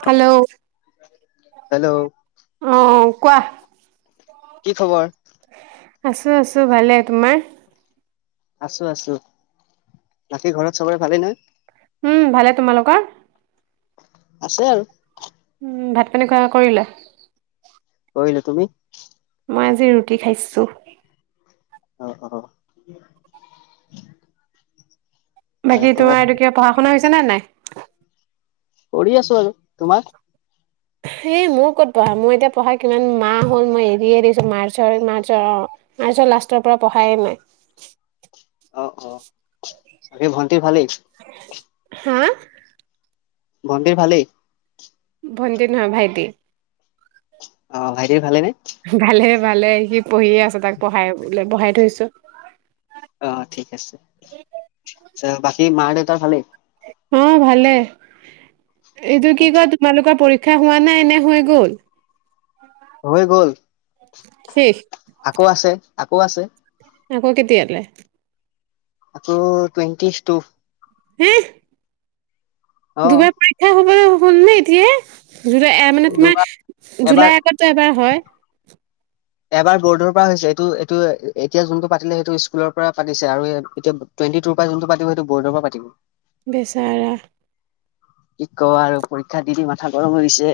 Hello hello অহ কোৱা! কি খবৰ? আছো-আছো ভালে, তোমাৰ? আছো-আছো, বাকী ঘৰত চবৰে ভালেই নে? উম ভালে, তোমালোকৰ? আছে আৰু উম, ভাত পানী খোৱা-বোৱা কৰিলা? কৰিলো। তুমি? মই আজি ৰুটি খাইছো। অহ অ অ! তাৰ বাকী পৰা তোমাৰ এইটো কিবা পঢ়া শুনা হৈছে- নে নাই? কৰি আছো আৰু তোমাৰ? এ, মোৰ ক'ত পঢ়া, মই এতিয়া পঢ়া কিমান মাহ হ'ল মই এৰিয়ে দিছো মাৰ্চৰ, মাৰ্চৰ অ মাৰ্চৰ লাষ্টৰ পৰা পঢ়াই নাই। অ-অ বাকী ভাল কি ভালেই? হা ভন্তিৰ ভালেই ভণ্টি নহয়, ভাইটি। অ, ভাইটি ভালে নে? ভালে-ভালে স সি পঢ়িয়ে আছো, তাক পঢ়াই বঢ়াই থৈছো। অ, ঠিক আছে। বাকী মা দেউতাৰ ভালেই? উম, ভালে এইটো অ কি কয় তোমালোকৰ পৰী ক্ষা হোৱা নাই নে হৈ গ'ল? হৈ গ'ল, শেষ আকৌ আছে। আকৌ আছে। আক' কেতিয়ালে? আকৌ টুৱেণ্টি টু। হেহ। অ দুবাৰ পৰীক্ষা হ'বলে হ'লনে এতিয়াই? জুলাই এয়া মানে দুবাৰ তোমাৰ এবাৰ জুলাইৰ আগতো এবাৰ হয়? এবাৰ বৰ্ডৰ পৰা হৈছে, এইটো এইটো এতিয়া যোনটো পাতিলে সেইটো স্কুলৰ পৰা পাতিছে আৰু এতিয়া টুৱেণ্টি টুৰ পৰা যোনটো পাতিব সেইটো বৰ্ডৰ পৰা পাতিব। বেচেৰা। কি কওঁ আৰু পৰীক্ষা দি দি মাথা গৰম হৈ গৈছে।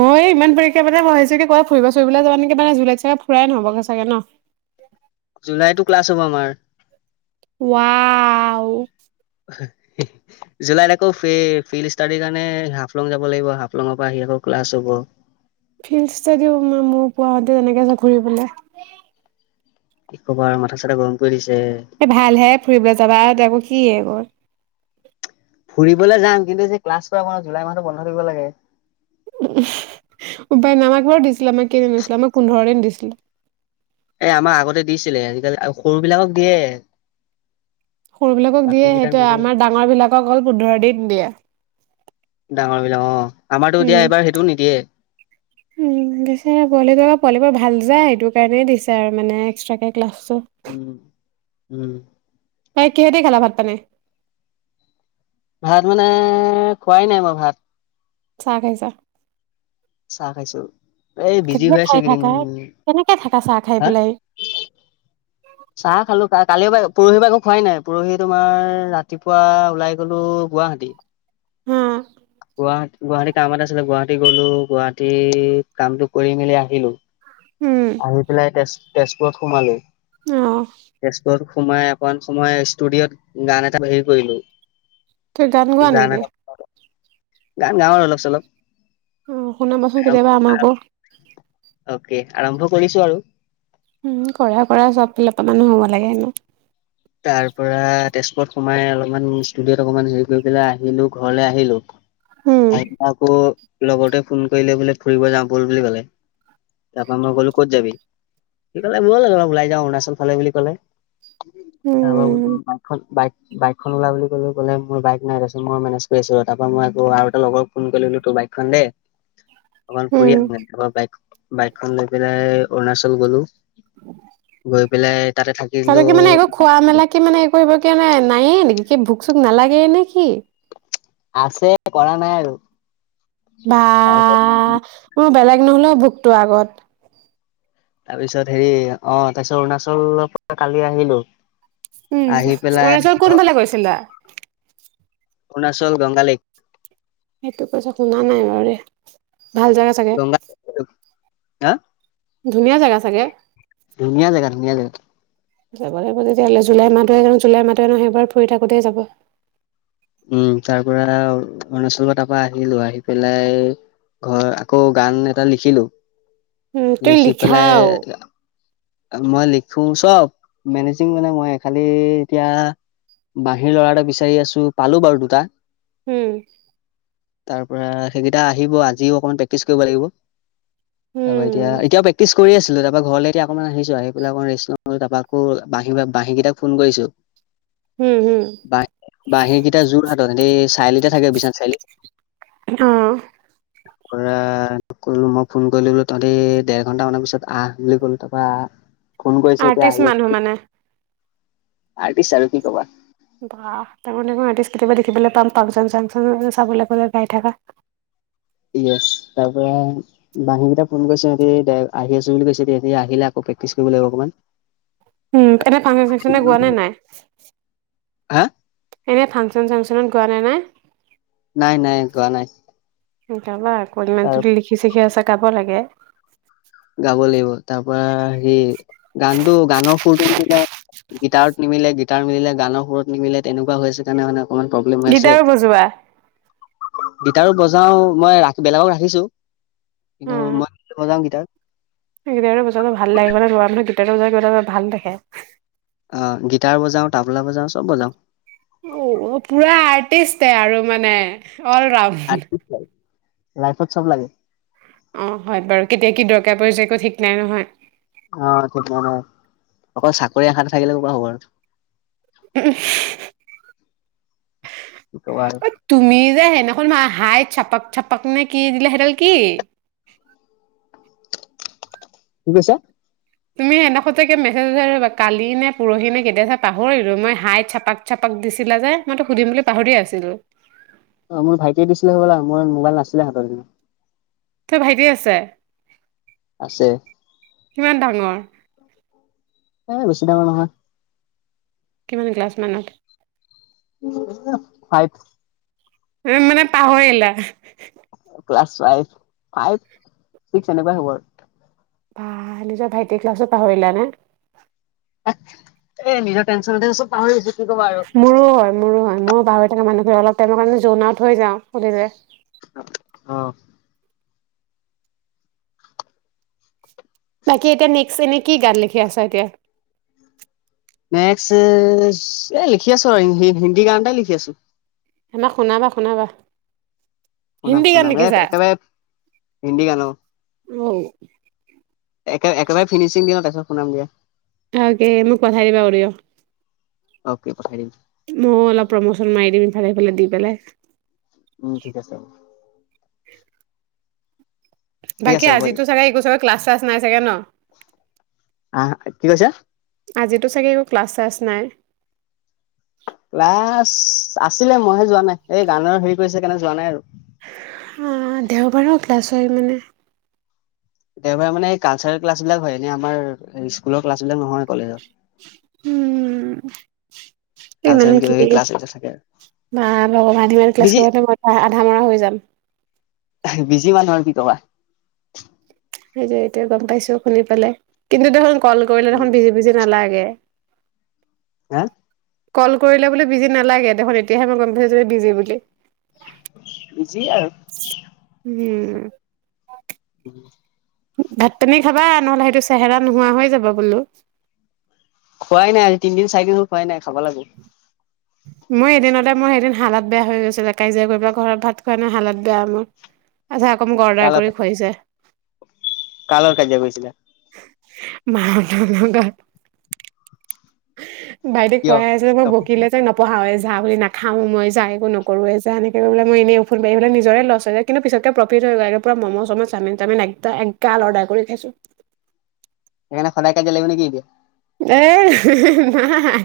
অঁ এই ইমান পৰীক্ষা পাতে মই ভাবিছোঁ ছোঁ কি ক'বাত ফুৰিব চুৰিবলৈ যাবা নেকি মানে জুলাইত চাগে ফুৰাই নহ'বগে চাগে ন? জুলাইতো ক্লাছ হ'ব আমাৰ। ৱাও! জুলাইত আকৌ ফি ফিল্ড ষ্টাডিৰ কাৰণে হাফলং যাব লাগিব, হাফলঙৰ পৰা আহি আকৌ ক্লাছ হ'ব। ফিল্ড ষ্টাডীও আমাৰ মোৰ পোৱাহতে এনেকে যে ঘুৰিবলে। কি কবা আৰু মাথা চাথা গৰম কৰি দিছ এই ভালহে ফুৰিবলৈ যাবা ত' এবোৰ কি এবোৰ ফুৰিবলৈ যাম কিন্তু যে ক্লাছ কৰাব, জুলাই মাহটো বন্ধ থাকিব লাগে। উপায় নাই আমাৰ [unintelligible] দিছিলে আমাক কেইদিন মান আছিলে, আমাক পোন্ধৰ দিন দিছিলে। এ আমাৰ আগতে দিছিলে, আজিকালি সৰু বিলাকক দিয়ে। সৰুবিলাকক বাকী দিয়ে কেইটাক সেইটোৱে নিদিয়ে। আমাৰ ডাঙৰ বিলাকক অকল পোন্ধৰ দিন দিয়ে। ডাঙৰ বিলাক অঁ উম উম, বেচেৰা পোৱালিটো, পোৱালীবোৰ ভাল যায় সেইটো কাৰণেই দিছে আৰু মানে এক্সট্ৰাকে ক্লাছ উম। উম। বাকী কিহেদি খালা ভাত পানী? ভাত মানে, খোৱাই নাই মই ভাত। চাহ খাইছা? চাহ খাইছো। এই বিজি কেনেকে হৈ আছো খাই এইকিদিন, থাকা? কেনেকে থাকা চাহ খাই হা? পেলাই? চাহ খালো কা কালিৰ পৰা, পৰহি পৰা একো খোৱাই নাই। পৰহি তোমাৰ ৰাতিপুৱা ওলাই গলো গুৱাহাটী হম। গুৱাহাটী কাম এটা আছিলে গুৱাহাটী গলো, গুৱাহাটী কামটো কৰি মেলি আহিলো। উম, আহি পেলাই তেজ তেজপুৰত সোমালো। উম অঁহ। তেজপুৰত সোমাই অকণ সময় ষ্টুডিঅ'ত গান এটা হেৰি কৰিলো। তই গান গোৱা নেকি গান গাওঁৱ অলপ চলপ অ শুনাবচোন কেতিয়াবা আমাকো অকে আৰম্ভ কৰিছো আৰু উম কৰা কৰা চব ফালে মানুহ হ'ব লাগে হনো তাৰ পৰা তেজপুৰত সোমাই অলপমান ষ্টুডিঅত অকমান হেৰি কৰি পেলাই আহিলো ঘৰলে আহিলো উম, তাৰিপইছ আকো লগতে ফোন কৰিলে বোলে ফুৰিব যাওঁ বল বুলি কলে তাৰ পৰাা মই কলো ক'ত যাবি কি কলে বয় লাগে অ ওলাই যাওঁ অৰুণাচল ফালে বুলি কলে তাৰপ উম, বাই বাইক বাইকখন ওলা বুলি কলো কলে মোৰ বাইক নাই তাৰপিছত মই মেনেজ কৰি আছো তাৰ পৰা মই আৌ আৰু এটা লগৰ ফোন কৰিলো ত বাইকখন দে অকমান উম। ফুৰি আন আৰ বাইক বাইকখন লৈ পেলাই অৰুণাচল গলো গৈ পেলাই তাতে থাকিলো কি মানে একো খোৱা মেলা কি মানে একো এইবোৰ কি মানে নাই এ নেকি ভোক চোক নালাগে নে কি আছে কৰা নাই আৰু বা তাৰ মোৰ বেলেগ নহলেও ভোকটোৰ আগত তাৰ পিছত হেৰি অ তাৰপিছত অৰুণাচলৰ পৰা কালি আহিলো উম আহি পেলাই অৰুণাচল ঘ কোনফালে গৈছিলা অৰুণাচল গংগালেক সেইটো কথা শুনা নাই বাৰুৰে ভাল জাগা চাগে গংগা হা ধুনীয়া জেগা চাগে ধুনীয়া জেগা ধুনীয়া জেগা যাব লাগিব তেতিয়াহ'লে জুলাই মাহটো জুলাই মাহহে টো সেইবাৰ ফুৰি থাকোতেই যাব উম তাৰ পৰা অৰুণাচলৰ তাৰপা আহিলো আহি পেলাই ঘৰ আকৌ গান এটা লিখিলো উম তুমি লিখি পেলাই লিখাও মই লিখো চব মেনেজিং মানে মই খালি এতিয়া বাঁহীৰ ল'ৰা এটা বিচাৰি আছো পালো বাৰু দুটা, হম, তাৰ পৰা সেইকেইটা আহিব আজিও অকমান প্ৰেক্টিচ কৰিব লাগিব। তাৰপা উম এতিয়া এতিয়াও প্ৰেক্টিচ কৰি আছিলো তাৰপা ঘৰলে এতিয়া। অকমান আহিছো আহি পেলাই অকমান ৰেষ্ট লও তাৰ পৰা আকৌ বা বাঁহী কেইটাক ফোন কৰিছো। উম হম বাঁহী বাঁহীকেইটা যোৰহাত সেই চাৰিআলিতে থাকে বিশনা চাৰিআলি। অ কৰা মই ফোন কৰিলো বোলো তহঁতি দেৰ ঘন্টা মানৰ পিছত আহ বুলি কলো তাৰপৰা আহ, ফোন কৰিছে এতিয়া আৰ্টিষ্ট আহি মানুহ আছো বুলি। মানে আৰ্টিষ্ট আৰু কি কবা। বাহ তাৰমানে মই আৰ্টিষ্ট কেতিয়াবা দেখিবলৈ পাম ফাংচন চাংচন চাবলৈ গ'লে গাই থকা। [unintelligible] তাৰ পৰা বাহীকেইটা ফোন কৰিছ। সহতি আহি আছো বুলি কৈছে সেটি আহিলে আকৌ প্ৰেক্টিচ কৰিব লাগিব অকমান। উম এনে ফাংচন চাংচনে গোৱা নে নাই। হা, এনেই ফাংচন চাংচনত গোৱা নে নাই। নাই নাই গোৱা নাই। গাবা, তাৰ [unintelligible] লিখি ছিখি আছা গাব লাগে। গাব লাগিব তাৰ পৰা হেৰি গানটো গানৰ সুৰটো গিটাৰত নিমিলে গিটাৰ মিলে গানৰ সুৰত নিমিলে তেনেকুৱা হৈছে। কাৰণে মানে অকমান প্ৰব্লেম হৈ আছে। গীটাৰো বজোৱা গিটাৰো বজাও মই ৰা বেলেগক ৰাখিছো। কিন্তু মন মজা ক তাক সেইট বো ভাল লাগিব ন ৰ গীটাৰ বজাৰ [unintelligible] ভাল দেখে। অ, গিটাৰ বজাও, তাবলা বজাও, চব বজাওঁ, অ, পুৰা আৰ্টিষ্টে আৰু মানে অল ৰাউণ্ড লাইফত চব লাগে। অ, হয় বাৰু কেতিয়া কি দৰকাৰ প্যায় একো ঠিক নাই নহয়। অ, ঠিক অকল চাকৰি এশাত থাকিলে [unintelligible] খবৰ উম হি কি ক'বা আৰু [inaudible] অ তুমি যায়ে নাখন [unintelligible] হাই চাপক-চাপাক নে কি দিলে সেইডাল কি? কি কৈছা? তুমি সেনাখতে কি মেছেজা [unintelligible] কালি নে পৰহি নে কেতিয়া চাই পাহৰিলো মই হাই চাপাক-চাপাক দিছিলা যে, মইতো সুধিম বুলি পাহৰিয়ে আছিলো। অ মোৰ ভাইটিয়ে দিছিলে হ'বলা মোৰ মোবাইল নাছিলে হাতৰ তোৰ ভাইটি আছে? আছে কিমান ডাঙৰ এ বেছি ডাঙৰ নহয়। কিমান ক্লাছ মানত ফাইভ উম মানে পাহৰিলা। ক্লাছ ফাইভ-ফাইভ চিকচ যেনেকুৱাই হ'ব আৰু। বা, নিজৰ ভাইটিৰ ক্লাছত পাহৰিলা নে। এ নিজৰ টেনশ্যনতে চব পাহৰি গৈছো। কি ক'বা আৰু। মোৰো হয়- মোৰো হয়, মোৰ পাহৰি থকা মানুহ অলপবোৰে তেনে কাৰণে জন আউট হৈ যাও সুধিলে। অঁ-অঁ। বাকী এতিয়া নেক্সট এনে কি গান লিখি আছ এতিয়া। নেক্স এ লিখি আছো আৰু হিন্ হিন্দী গান এটাই লিখি আছো। আমাক শুনাবা শুনাবা। শুনাম হিন্দী গান শুনাম, লিখিছা? একেবাৰে হিন্দী গান অ'। একে-একেবাৰে ফিনিচিং দিয়া দেখাম, শুনামগে। আগে মোক পঠাই দিবা, উলিয়াম। অ'কে, পঠাই দিম। মই অলপ প্ৰমোচন মাৰি দিম, ইফালে-সিফালে দি পেলাই। উম, ঠিক আছে হ'ব। ঠিক বাকী আছে হ'ব দিয়া। আজিতো চাগে এই [unintelligible] ক্লাছ শ্লাচ। নাই চাগে ন। আহ কি কৈছা? [unintelligible] আজিতো চাগে একো ক্লাছ শ্লাছ নাই। ক্লাছ আছিলে মইহে যোৱা নাই এই গানৰ হেৰি কৰি আছে কাৰনে যোৱা নাই আৰু। আহ দেওবাৰেও ক্লাছ হয় মানে। কেতিয়াবা মানে কালচাৰেল ক্লাছ বিলাক হয় এনে আমাৰ স্কুলৰ ক্লাছ বিলাক নহয় কলেজৰ। উম ইমান কালচাৰেল কিবা কি কিবি ক্লাছ এইবিলাক থাকে আৰু বা ভগৱান ইমান ক্লাছ বিজি কৰিলে মই আধা মৰা হৈ যাম। বিজি মানুহ আৰু কি কবা। সেইটো এতিয়া গম পাইছো শুনি পেলাই কিন্তু দেখোন। ক'ল কৰিলে দেখোন বিজি বিজি নালাগ। তাকে। হা। ক'ল কৰিলে বোলো বিজি নালাগে দেখোন এতিয়াহে মই গম পাইছোঁ বিজি বুলি। বিজি আৰু। উম। [unintelligible] ভাত পানী খাবা নহ'লে সেইটো চেহেৰা নোহোৱা হৈ যাব বোলো। খোৱাই নাই আজি তিনিদিন চাৰিদিন হল খোৱাই নাই খাব লাগিব। মোৰ এদিনতে মোৰ এদিন হালত বেয়া হৈ গৈছিলে কাজিয়া কৰি ঘৰত ভাত খোৱাই নাই হালত বেয়া মোৰ। আচ্ছা আকৌ মোক কাৰ অৰ্ডাৰ লগত কৰি খুৱাইছে। কাৰ লগত কাজিয়া কৰিছিলা? মাৰ লগত গা বাইদেউ কিয়? পঢ়াই আছিল মোক বকিলে যে নপঢ়াও যাৰ গাহৰী নাখাওঁ মই যা একো নকৰোঁৱে যা এনেকৈ কৈ পেলাই মই এনে ফোন পাৰি পেলাই নিজৰ লছ হ'লে, কিন্তু পিছত গৈ প্ৰফিট হ'ল বাৰু পূৰা মম' চম' চাওঁমিন তাওঁমিন একদম এক এগাল অৰ্ডাৰ কৰি খাইছোঁ। সেই কাৰণে সদায় কাজিয়া লাগিব নে কি এতিয়া? এ নাই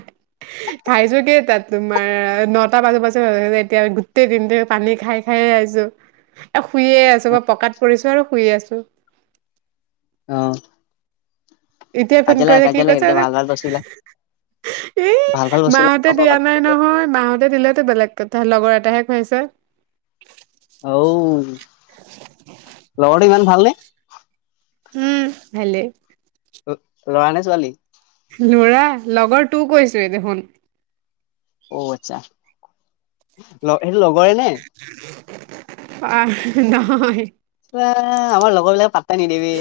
খাই যদিও তাত তোমাৰ নটা বাজৰ পাছত এতিয়া গোটেই দিনটো পানী খাই খাই আছোঁ। এই শুইয়ে আছোঁ। পকাত পৰিছোঁ আৰু শুইয়েই আছোঁ। অহ' এতিয়াই ফোন কৰি কি কৈছে, ভাল ভাল বস্তুবিলাক এই ভাল ভাল বস্তুবিলাক মাহঁতে খাব পাবা। দিয়া নাই নহয়, মাহঁতে দিলেতো বেলেগ কথা লগৰ এটাহে কৈ আছে। অঔ, লগৰটো ইমান ভালনে? উম, ভালে তোৰ ল'ৰা নে ছোৱালী? ল'ৰা, লগৰটো কৈছোয়ে দেখোন। অ', আচ্ছা, ল সেইটো লগৰে নে। আ নহয়। এ আমাৰ লগৰবিলাক পাত্তাই নিদিয়ে বে,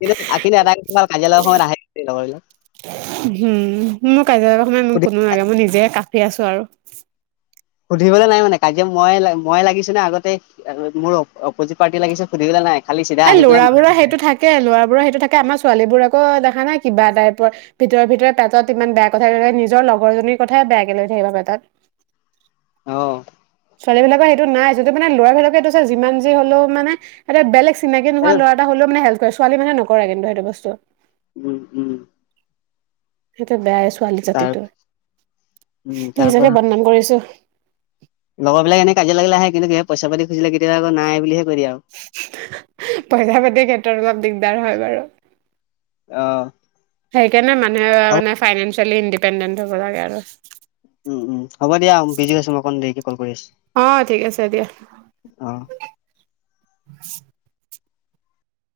কিন্তু অ কিন্তু এটা কথা দেই কাজিয়া লগাৰ সময়ত আহে কিন্তু লগৰবোৰ, উম সুধি ফি আছো আৰু। সুধিবলে নাই মানে, কাজিয়া ময়ে লা, ময়ে লাগিছোঁনে আগতে মোৰ অপজিত পাৰ্টিয়ে লাগিছে সুধিবলৈ নাই। খালি চিধা এ আহি পেলাই ল'ৰা বোৰৰ সেইটো থাকে, ল'ৰা বোৰৰ সেইটো থাকে, আমাৰ ছোৱালীবোৰ আকৌ দেখা নাই কিবা টাইপৰ ভিতৰে-ভিতৰে পেটত ইমান বেয়া কথা লৈ থাকে, নিজৰ লগৰজনীৰ কথাই বেয়াকে লৈ থাকিব পেটত। অঁ। ছোৱালী বিলাকৰ সেইটো নাই যদিও মানে ল'ৰা বিলাকে এইটো চাই যিমান যি হ'লেও মানে এটা বেলেগ চিনাকি নোহোৱা ল'ৰা হ'লেও মানে হেল্প কৰে, ছোৱালী মানুহে নকৰে কিন্তু সেইটো বস্তু। উম- উম। সেইটো বেয়া এ ছ ছোৱালী তাৰ জাতিটোৰ, উম নিজকে বদনাম কৰিছোঁ। লগৰবিলাক এনে কাজিয়া লাগিলে আহে কিন্ত সেয়ে পইচা-পাতি খুজিলে কেতিয়াবা আকৌ নাই বুলিহে কৈ দিয়ে আৰু পইচা-পাতি ক্ষেত্ৰত অলপ দিগ দাৰ হয় বাৰু। অঁ। সেইকাৰণে মানুহে মানে ফাইনেন্স চেলি ইণ্ডিপেণ্ডেণ্ট হ'ব লাগে আৰু। উম- উম, হ'ব দিয়া বিজি আছো, মই অকন দেৰিকে কল কৰি আছো, অ ঠিক আছে দিয়া অ'।